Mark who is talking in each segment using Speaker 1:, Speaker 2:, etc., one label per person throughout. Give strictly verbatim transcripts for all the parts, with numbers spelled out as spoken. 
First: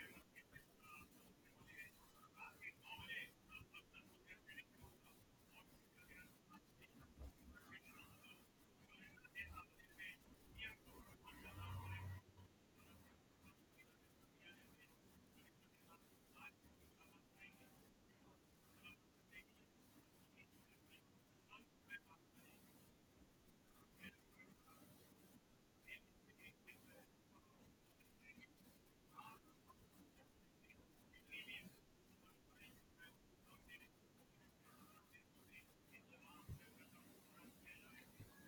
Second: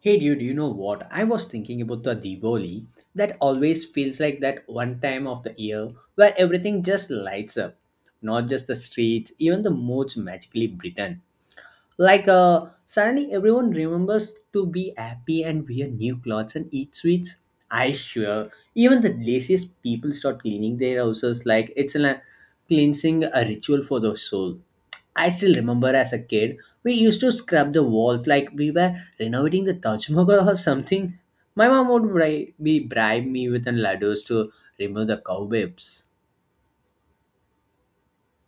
Speaker 1: Hey dude, you know what? I was thinking about the Diwali. That always feels like that one time of the year where everything just lights up. Not just the streets, even the most magically Britain. Like uh, suddenly everyone remembers to be happy and wear new clothes and eat sweets. I swear, even the laziest people start cleaning their houses like it's a cleansing a ritual for the soul. I still remember as a kid, we used to scrub the walls like we were renovating the Taj Mahal or something. My mom would bri- be bribe me with an ladders to remove the cobwebs.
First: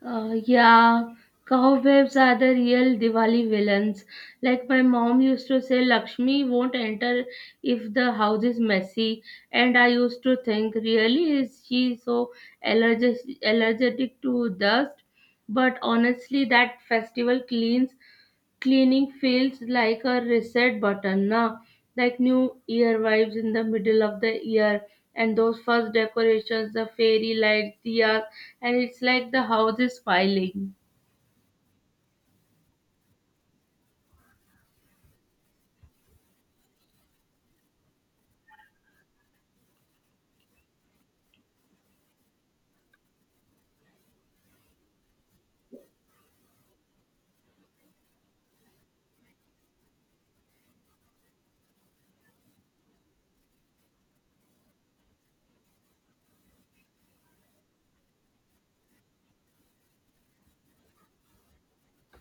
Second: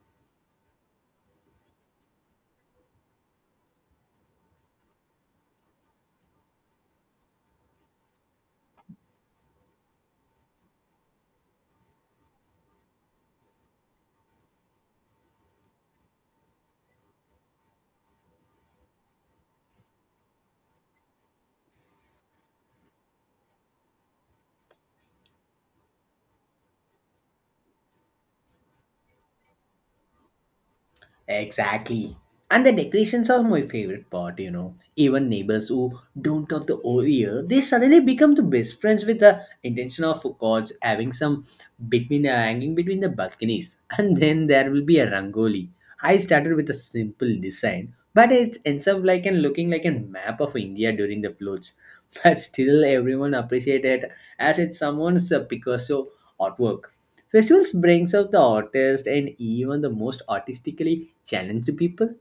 Speaker 2: Uh, yeah, cobwebs are the real Diwali villains. Like my mom used to say, Lakshmi won't enter if the house is messy. And I used to think, really, is she so allergic, allergic to dust? But honestly, that festival cleans cleaning feels like a reset button now, like new year vibes in the middle of the year, and those first decorations, the fairy lights, diyas, and it's like the house is smiling.
Speaker 1: Exactly. And the decorations are my favorite part, you know. Even neighbors who don't talk the whole year, they suddenly become the best friends with the intention of gods having some between uh, hanging between the balconies. And then there will be a rangoli. I started with a simple design, but it ends up like and looking like a map of India during the floats. But still, everyone appreciated it as it's someone's uh, Picasso artwork. Festivals brings out the artist and even the most artistically challenge to people?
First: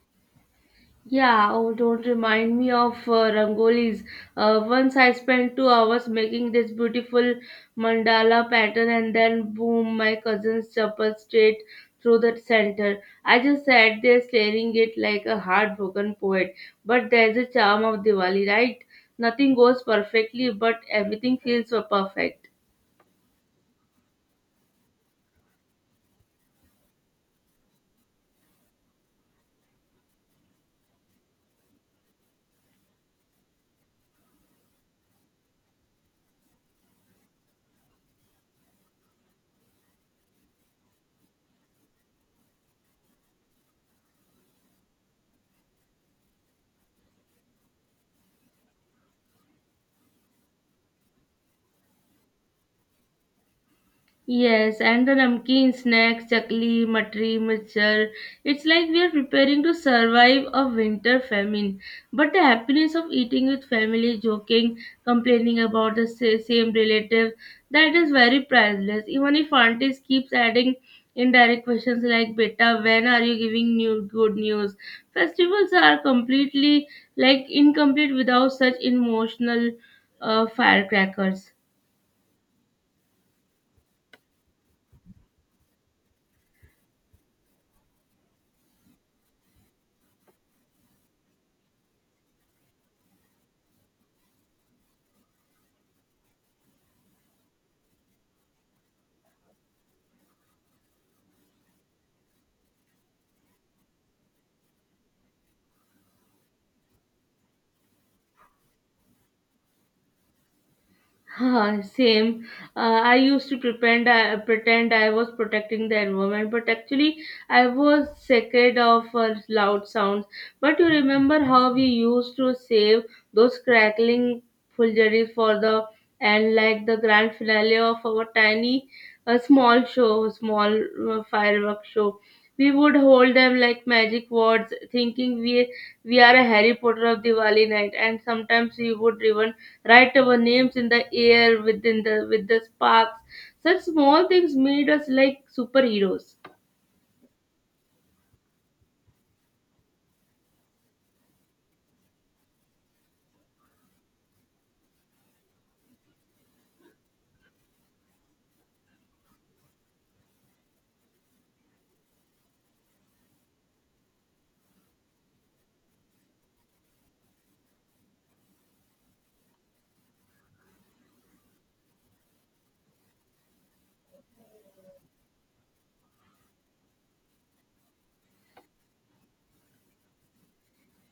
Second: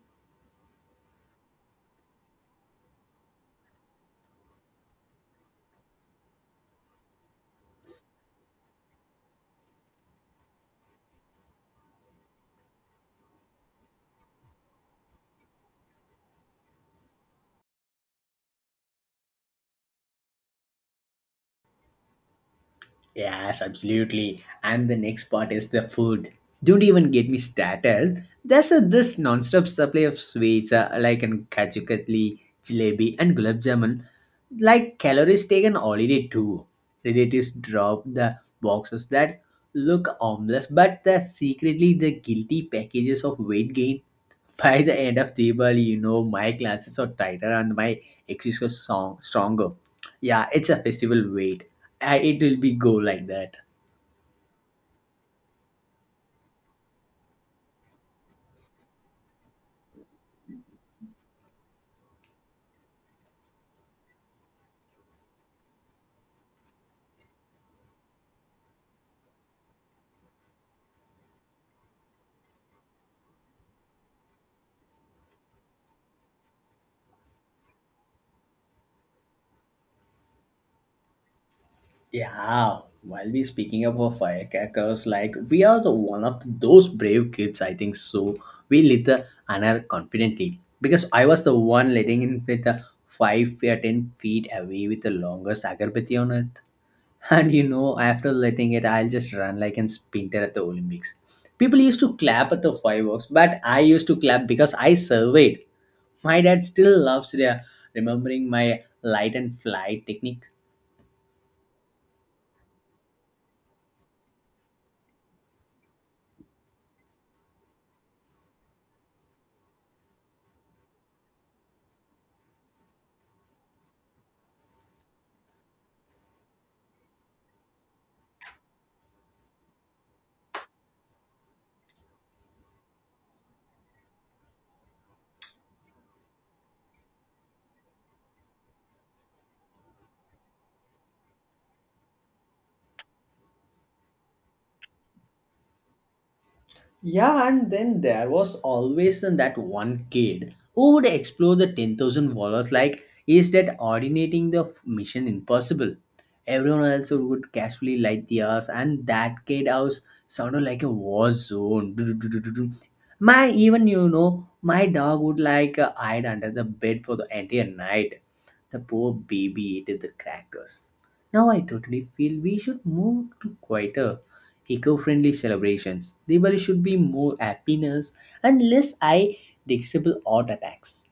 Speaker 2: Yeah, oh, don't remind me of uh, rangolis. Uh, once I spent two hours making this beautiful mandala pattern, and then boom, my cousin's chopper straight through the center. I just sat there staring it like a heartbroken poet. But there's a charm of Diwali, right? Nothing goes perfectly, but everything feels so perfect.
Speaker 1: Yes, absolutely. And the next part is the food. Don't even get me started. There's a this non-stop supply of sweets uh, like an kaju katli, jalebi, and gulab jamun. Like calories taken holiday too. Relatives drop the boxes that look harmless, but they're secretly the guilty packages of weight gain. By the end of Diwali, you know, my glances are tighter and my axis are strong, stronger. Yeah, it's a festival wait. I, it will be go like that.
Speaker 2: Yes, and the namkeen snacks, chakli, matri, machar. It's like we are preparing to survive a winter famine. But the happiness of eating with family, joking, complaining about the sa- same relative, that is very priceless. Even if aunties keeps adding indirect questions like, "Beta, when are you giving new good news?" Festivals are completely like incomplete without such emotional uh, firecrackers.
Speaker 1: Yeah, while we speaking about firecrackers, like we are the one of those brave kids, I think so. We lit the anar confidently because I was the one letting in with the five or ten feet away with the longest agarbatti on it. And you know, after letting it, I'll just run like an sprinter at the Olympics. People used to clap at the fireworks, but I used to clap because I surveyed. My dad still loves the, remembering my light and flight technique.
Speaker 2: Huh, same. Uh, I used to pretend I pretend I was protecting the environment, but actually I was scared of uh, loud sounds. But you remember how we used to save those crackling fulguries for the and like the grand finale of our tiny, uh, small show, small uh, fireworks show. We would hold them like magic words, thinking we we are a Harry Potter of Diwali night, and sometimes we would even write our names in the air within the with the sparks. Such small things made us like superheroes.
Speaker 1: Yeah, and then there was always then that one kid who would explore the ten thousand wallers like, is that ordinating the f- mission impossible? Everyone else would casually light the house, and that kid house sounded like a war zone. My, even you know, my dog would like uh, hide under the bed for the entire night. The poor baby ate the crackers. Now I totally feel we should move to quieter, eco-friendly celebrations. Diwali should be more happiness and less eye detectable art attacks.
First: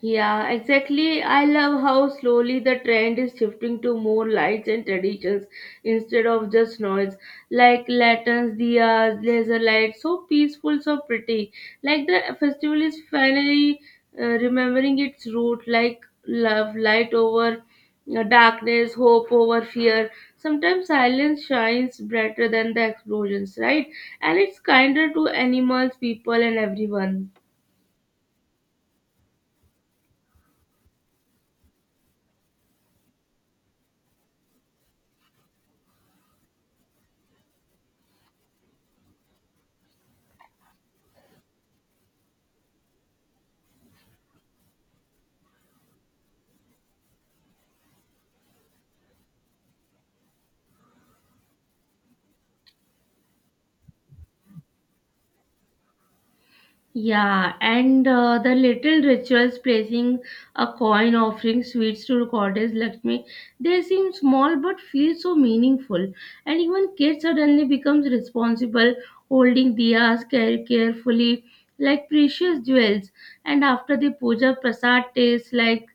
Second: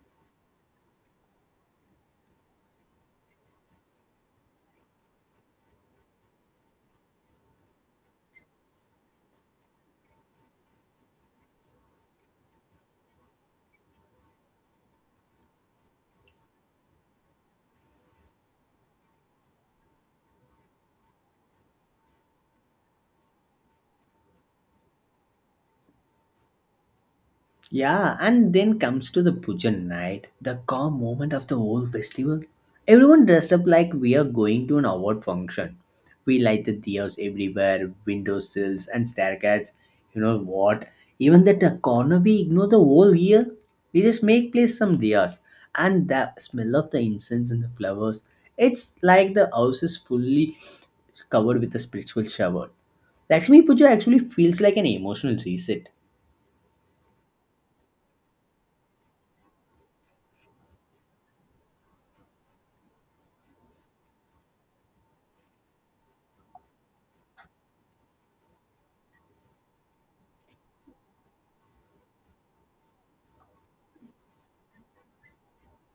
Speaker 2: Yeah, exactly. I love how slowly the trend is shifting to more lights and traditions instead of just noise, like lanterns, diyas, laser lights. So peaceful, so pretty. Like the festival is finally uh, remembering its root, like love, light over uh, darkness, hope over fear. Sometimes silence shines brighter than the explosions, right? And it's kinder to animals, people, and everyone.
Speaker 1: Yeah, and then comes to the pujan night, the calm moment of the whole festival. Everyone dressed up like we are going to an award function. We light the diyas everywhere, windowsills and staircase. You know what? Even that the corner we ignore the whole year, we just make place some diyas. And the smell of the incense and the flowers, it's like the house is fully covered with a spiritual shower. Lakshmi Puja actually feels like an emotional reset.
Speaker 2: Yeah, and uh, the little rituals placing a coin, offering sweets to goddess Lakshmi, they seem small but feel so meaningful. And even kids suddenly becomes responsible, holding diyas care carefully like precious jewels. And after the puja, prasad tastes like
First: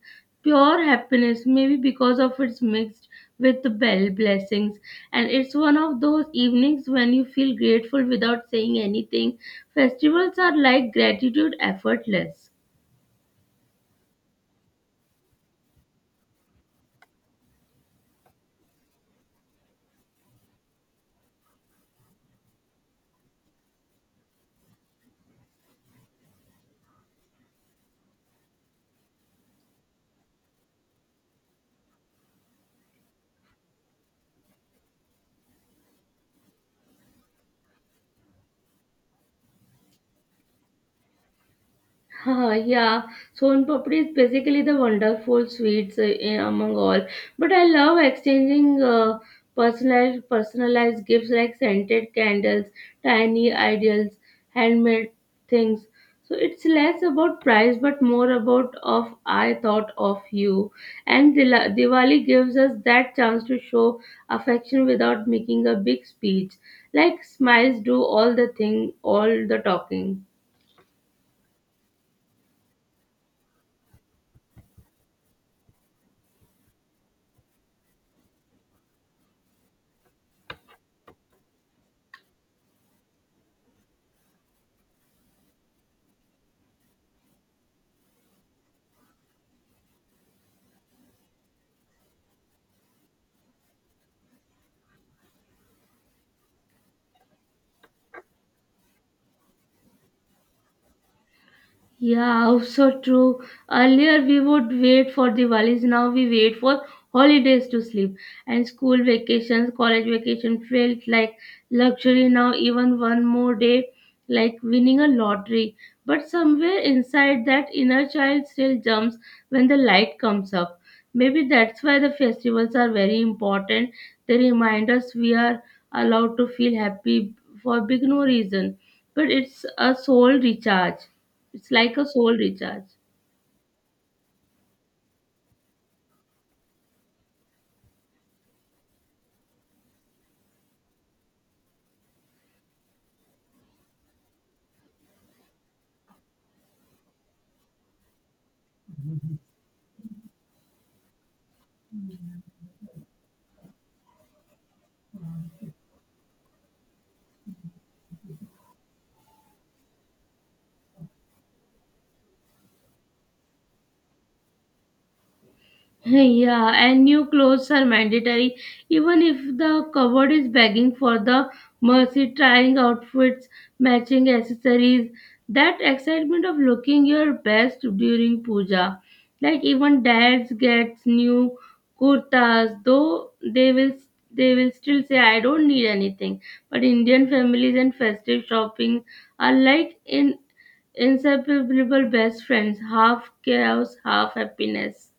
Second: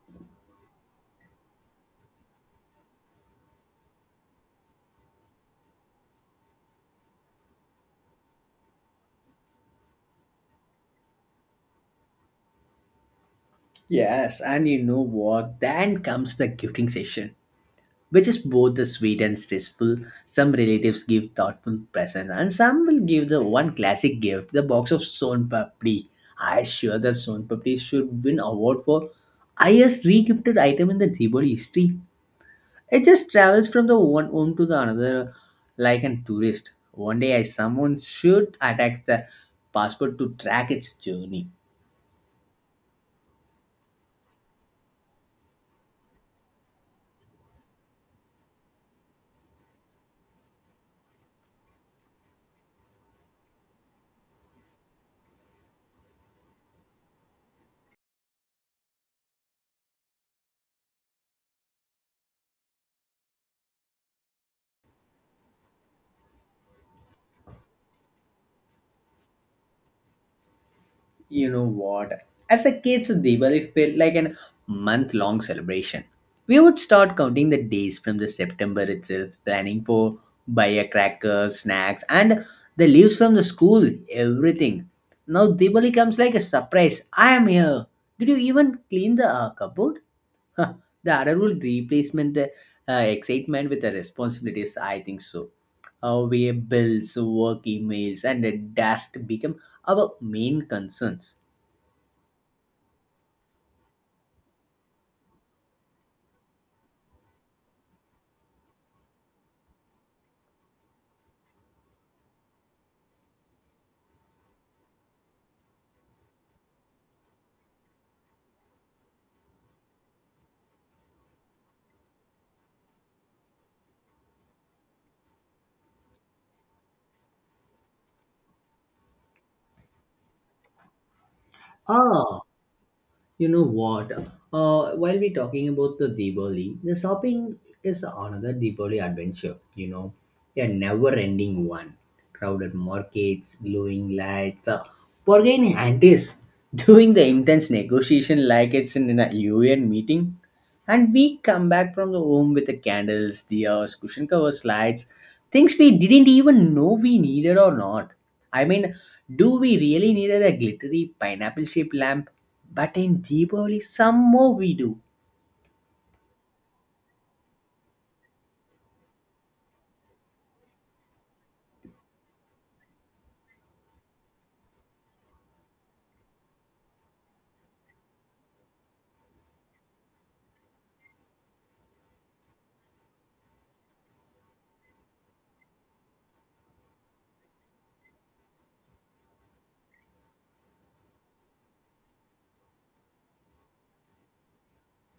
Speaker 2: pure happiness, maybe because of it's mixed with the bell blessings. And it's one of those evenings when you feel grateful without saying anything. Festivals are like gratitude effortless.
Speaker 1: Yes, and you know what? Then comes the gifting session, which is both the sweet and stressful. Some relatives give thoughtful presents, and some will give the one classic gift, the box of Son Papdi. I sure that Son Papdi should win award for highest regifted item in the Diwali history. It just travels from the one home to the another like a tourist. One day, I someone should attack the passport to track its journey.
Speaker 2: Haha, yeah, Son papdi is basically the wonderful sweets uh, in- among all. But I love exchanging uh, personalized personalized gifts like scented candles, tiny ideals, handmade things. So it's less about price but more about of I thought of you. And Dila- Diwali gives us that chance to show affection without making a big speech. Like smiles do all the thing, all the talking.
Speaker 1: You know what? As a kid, so Diwali felt like an month long celebration. We would start counting the days from the September itself, planning for firecrackers, snacks, and the leaves from the school, everything. Now Diwali comes like a surprise. I am here. Did you even clean the uh, cupboard? Huh, the adult replacement the uh, excitement with the responsibilities. I think so. Our bills, work emails, and the dust become our main concerns.
Speaker 2: Yeah, also true. Earlier we would wait for Diwalis, now we wait for holidays to sleep. And school vacations, college vacation felt like luxury now, even one more day, like winning a lottery. But somewhere inside that inner child still jumps when the light comes up. Maybe that's why the festivals are very important. They remind us we are allowed to feel happy for big no reason but it's a soul recharge. It's like a soul
Speaker 1: Ah,
Speaker 2: recharge.
Speaker 1: you know what? Uh, while we're talking about the Diwali, the shopping is another Diwali adventure, you know, a never ending one. Crowded markets, glowing lights, uh, bargaining antics, doing the intense negotiation like it's in a U N meeting. And we come back from the home with the candles, diyas, cushion covers, lights, things we didn't even know we needed or not. I mean, do we really needed a glittery pineapple shaped lamp? But in Diwali, some more we do.
Speaker 2: Yeah, and new clothes are mandatory. Even if the cupboard is begging for the mercy, trying outfits, matching accessories, that excitement of looking your best during puja. Like even dads gets new kurtas, though they will they will still say I don't need anything. But Indian families and festive shopping are like in inseparable best friends, half chaos, half happiness.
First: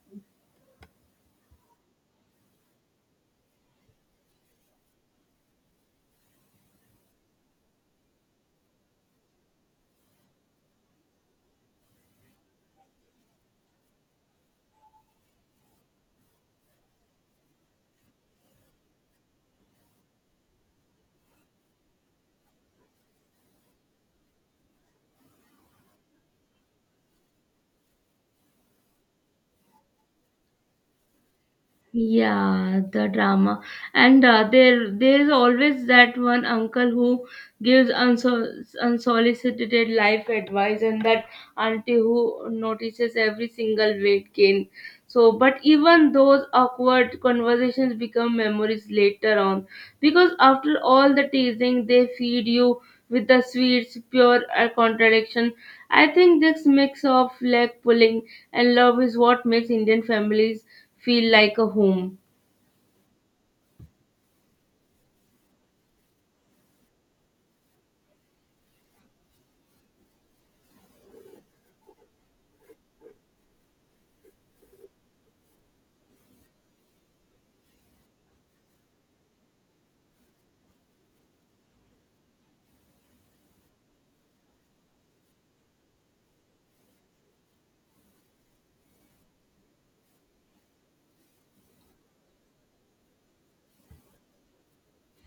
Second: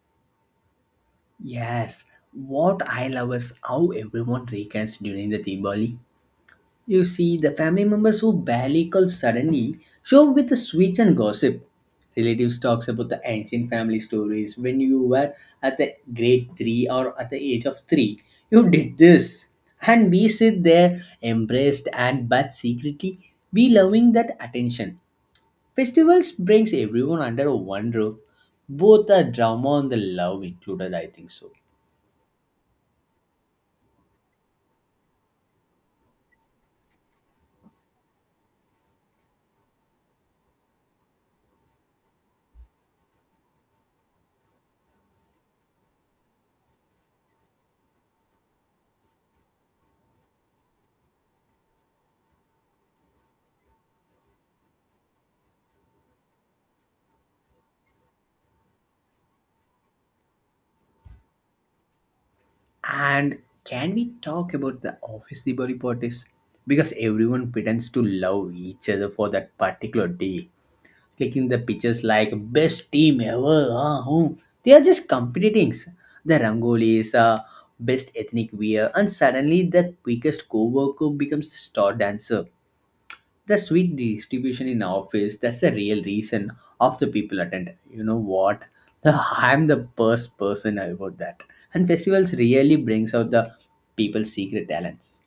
Speaker 1: Yes, what I love is how everyone reunites during the Diwali. You see, the family members who barely call suddenly show up with the sweets and gossip. Relatives talks about the ancient family stories when you were at the grade three or at the age of three. You did this, and we sit there embraced and but secretly we loving that attention. Festivals brings everyone under one roof, both the drama and the love included, I think so.
Speaker 2: Yeah, the drama. And uh, there there's always that one uncle who gives unsol- unsolicited life advice and that auntie who notices every single weight gain so but even those awkward conversations become memories later on because after all the teasing they feed you with the sweets pure uh, contradiction. I think this mix of leg pulling and love is what makes Indian families feel like a home.
Speaker 1: And can we talk about the office Diwali parties? Because everyone pretends to love each other for that particular day, taking the pictures like best team ever. Huh, huh. They are just competing. The rangolis, uh, best ethnic wear, and suddenly the quickest co-worker becomes the star dancer. The sweet distribution in office, that's the real reason of the people attend. You know what? The i'm the first person about that. And festivals really brings out the people's secret talents.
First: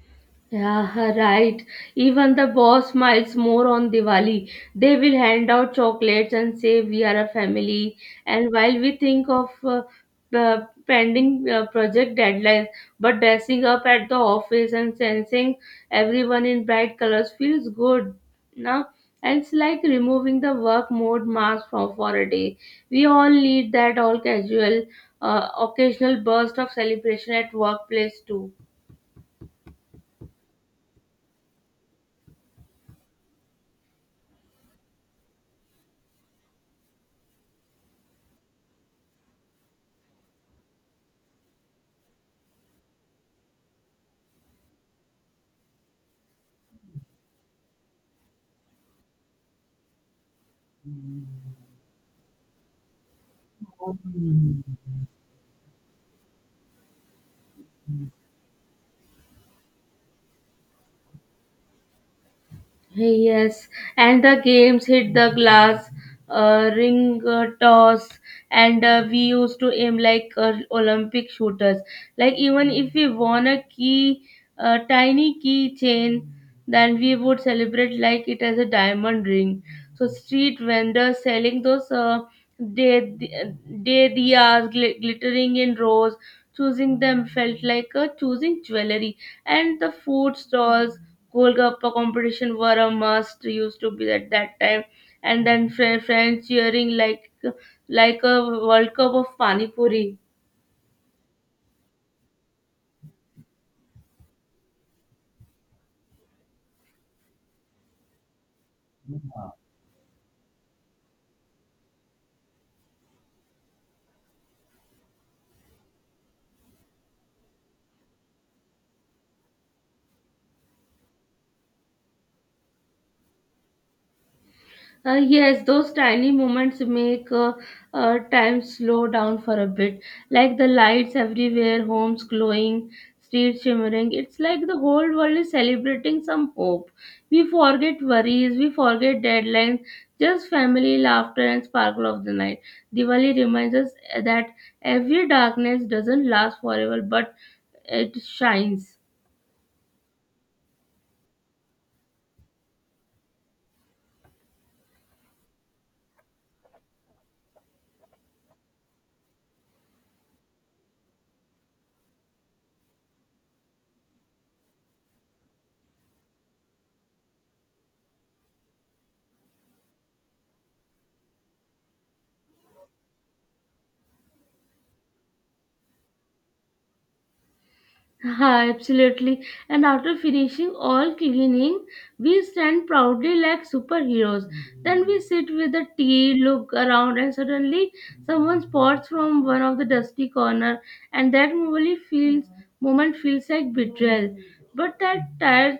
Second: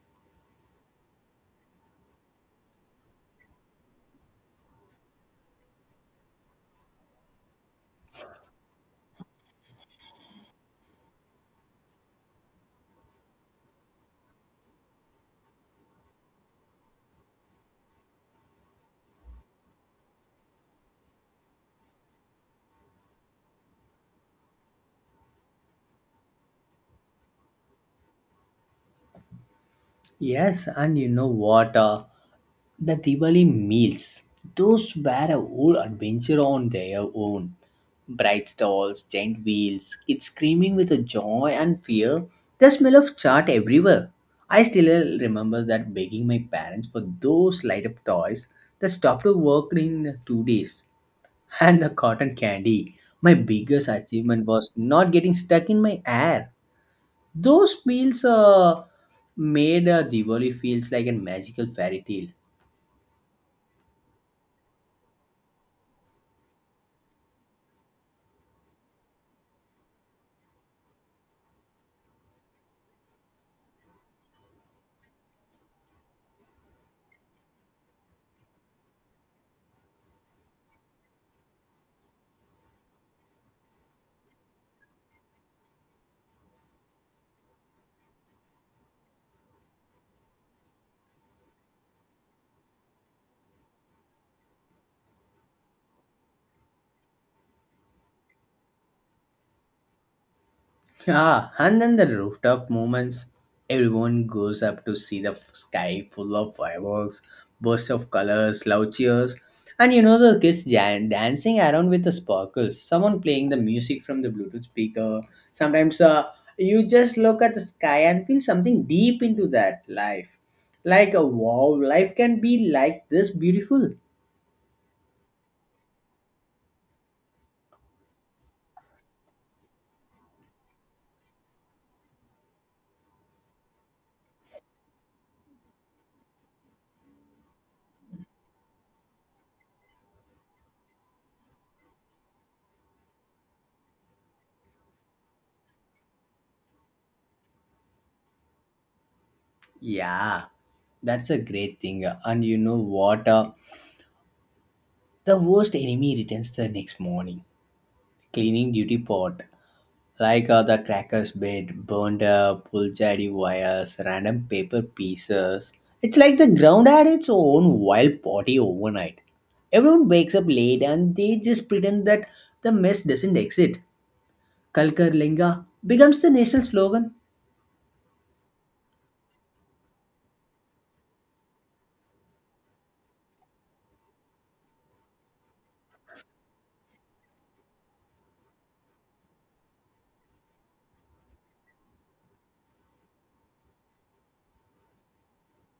Speaker 2: Yeah, right. Even the boss smiles more on Diwali. They will hand out chocolates and say we are a family. And while we think of uh, the pending uh, project deadlines, but dressing up at the office and sensing everyone in bright colors feels good. Now, and it's like removing the work mode mask from for a day. We all need that all casual, uh, occasional burst of celebration at workplace too.
Speaker 1: Yes, and you know what? Uh, the Diwali meals, those were a whole adventure on their own. Bright stalls, giant wheels, kids screaming with a joy and fear, the smell of chaat everywhere. I still remember that begging my parents for those light up toys that stopped working in two days, and the cotton candy. My biggest achievement was not getting stuck in my hair. Those meals uh, made uh, Diwali feels like a magical fairy tale.
Speaker 2: Yes, and the games hit the glass, uh, ring uh, toss, and uh, we used to aim like uh, Olympic shooters. Like even if we won a key, a tiny key chain, then we would celebrate like it as a diamond ring so street vendors selling those uh, day day diyas gl- glittering in rows choosing them felt like uh, choosing jewelry and the food stalls golgappa competition were a must used to be at that time and then fr- friends cheering like like a world cup of pani puri.
Speaker 1: Yeah, and then the rooftop moments. Everyone goes up to see the f- sky full of fireworks, bursts of colors, loud cheers, and you know the kids jan- dancing around with the sparkles. Someone playing the music from the Bluetooth speaker. Sometimes uh, you just look at the sky and feel something deep into that life. Like, uh, wow, life can be like this beautiful.
Speaker 2: Uh, yes, those tiny moments make uh, uh, time slow down for a bit. Like the lights everywhere, homes glowing, streets shimmering. It's like the whole world is celebrating some hope. We forget worries, we forget deadlines, just family, laughter, and sparkle of the night. Diwali reminds us that every darkness doesn't last forever, but it shines.
Speaker 1: Yeah, that's a great thing. And you know what? Uh, the worst enemy returns the next morning, cleaning duty pot. Like uh, the cracker's bed, burned up, pulled wires, random paper pieces. It's like the ground had its own wild party overnight. Everyone wakes up late and they just pretend that the mess doesn't exist. Kalkar Linga becomes the national slogan.
Speaker 2: Ha, absolutely. And after finishing all cleaning, we stand proudly like superheroes. Then we sit with the tea, look around, and suddenly someone spots from one of the dusty corner, and that moment feels moment feels like betrayal. But that tired,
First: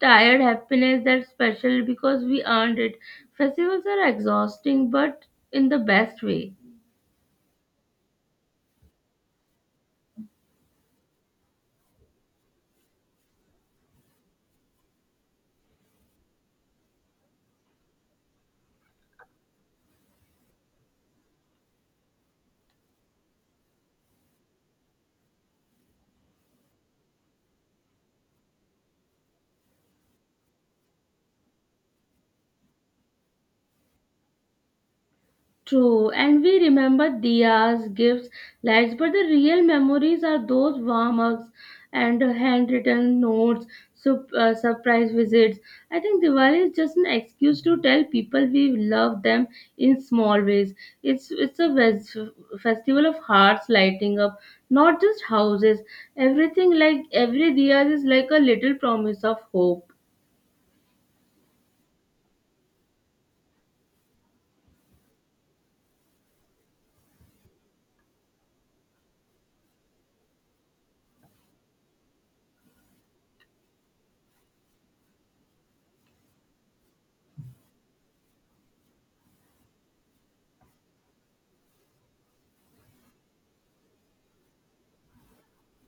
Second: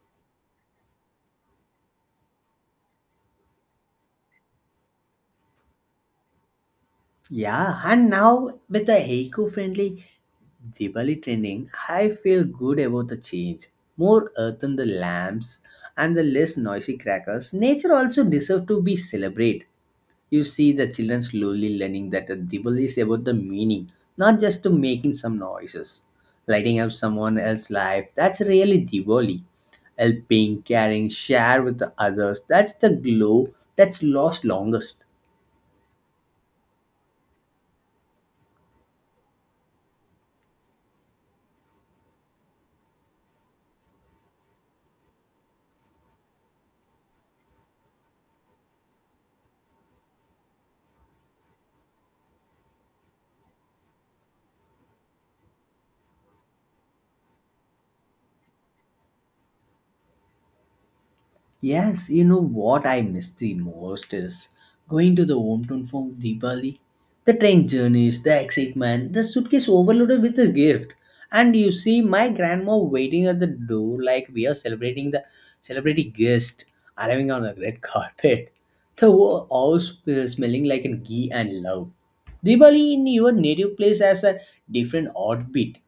Speaker 2: tired happiness that's special because we earned it. Festivals are exhausting, but in the best way.
Speaker 1: Yeah, and now with the eco-friendly Diwali trending, I feel good about the change. More earth on the lamps and the less noisy crackers. Nature also deserves to be celebrated. You see the children slowly learning that the Diwali is about the meaning, not just to making some noises. Lighting up someone else's life, that's really Diwali. Helping, caring, share with the others, that's the glow that's lost longest.
Speaker 2: True, and we remember diyas, gifts, lights, but the real memories are those warm ups and handwritten notes, sup- uh, surprise visits. I think Diwali is just an excuse to tell people we love them in small ways. It's it's a ves- festival of hearts lighting up, not just houses. Everything like every diya is like a little promise of hope.
Speaker 1: Yes, you know what I miss the most is going to the hometown for Diwali. The train journeys, the excitement, the suitcase overloaded with a gift. And you see my grandma waiting at the door like we are celebrating the celebrity guest arriving on a red carpet. The whole house uh, smelling like an ghee and love. Diwali in your native place has a different heartbeat.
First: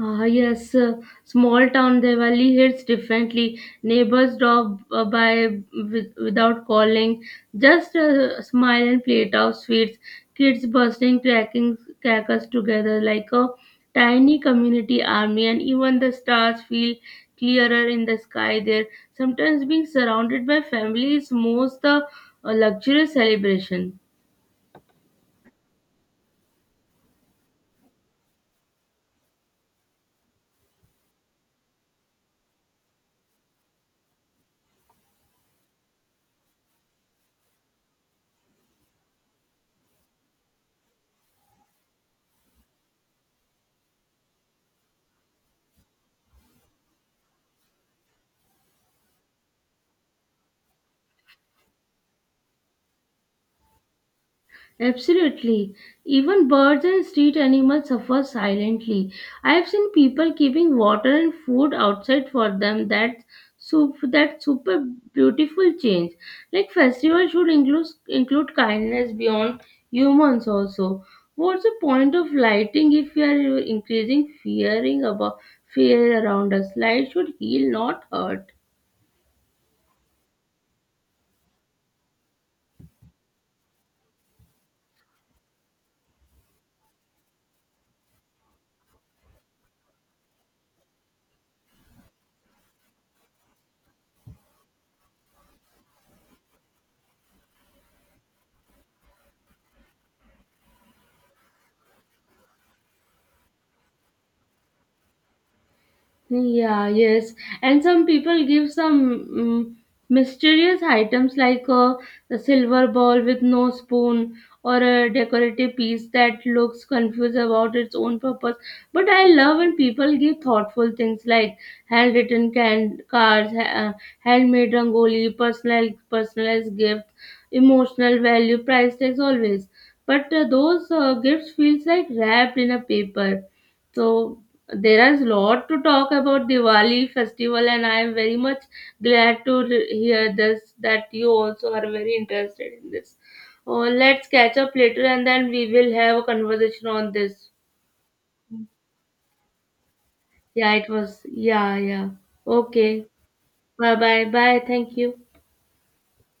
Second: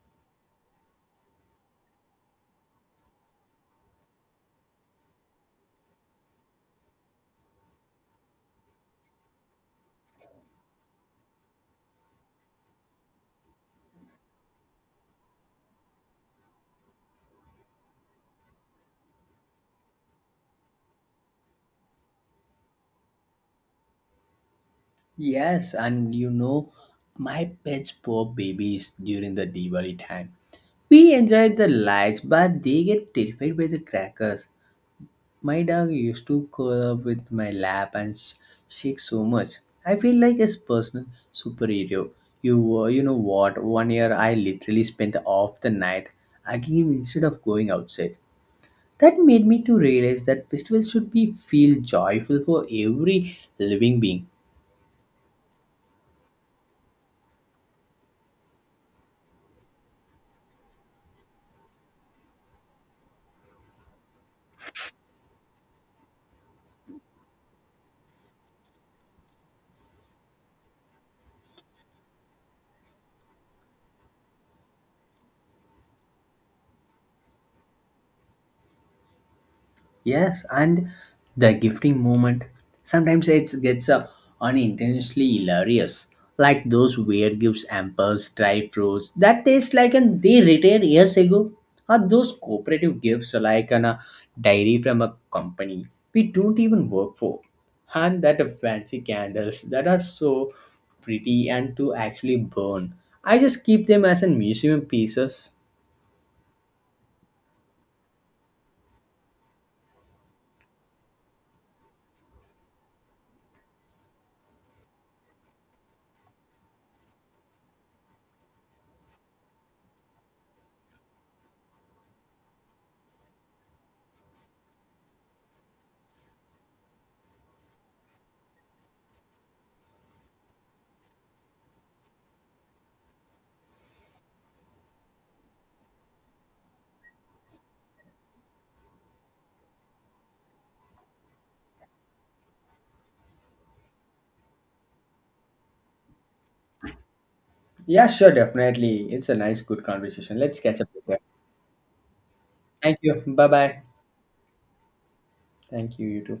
Speaker 2: Ah yes, uh, small town Diwali hits differently. Neighbors drop uh, by with, without calling, just uh, smile and plate of sweets. Kids bursting cracking crackers together like a tiny community army, and even the stars feel clearer in the sky there. Sometimes being surrounded by family is most the uh, luxurious celebration.
Speaker 1: Yes, and you know, my pets poor babies during the Diwali time. We enjoyed the lights, but they get terrified by the crackers. My dog used to curl up with my lap and sh- shake so much. I feel like a personal superhero. You, uh, you know what? One year I literally spent off the night hugging him instead of going outside. That made me to realize that festival should be feel joyful for every living being.
Speaker 2: Absolutely. Even birds and street animals suffer silently. I have seen people keeping water and food outside for them. That's sup- that's super beautiful change. Like festival should include include kindness beyond humans also. What's the point of lighting if we are increasing fearing about fear around us? Light should heal, not hurt.
Speaker 1: Yes, and the gifting moment sometimes it gets uh, unintentionally hilarious, like those weird gifts, hampers, dry fruits that taste like and they retired years ago, or those cooperative gifts like an, a diary from a company we don't even work for, and that uh, fancy candles that are so pretty and to actually burn. I just keep them as a museum pieces.
Speaker 2: Yeah, yes. And some people give some mm mysterious items like a, a silver ball with no spoon or a decorative piece that looks confused about its own purpose. But I love when people give thoughtful things like handwritten can- cards, ha- uh, handmade rangoli, personal personalized gifts, emotional value, price tags always. But uh, those uh, gifts feels like wrapped in a paper so there is lot to talk about Diwali festival, and I am very much glad to re- hear this that you also are very interested in this. Oh, let's catch up later, and then we will have a conversation on this.
Speaker 1: Yeah, sure, definitely. It's a nice, good conversation. Let's
Speaker 2: Yeah,
Speaker 1: catch up
Speaker 2: it
Speaker 1: later.
Speaker 2: was. Yeah, yeah.
Speaker 1: Thank
Speaker 2: Okay.
Speaker 1: you. Bye bye.
Speaker 2: Bye, bye, bye. Thank you.
Speaker 1: Thank you, you too.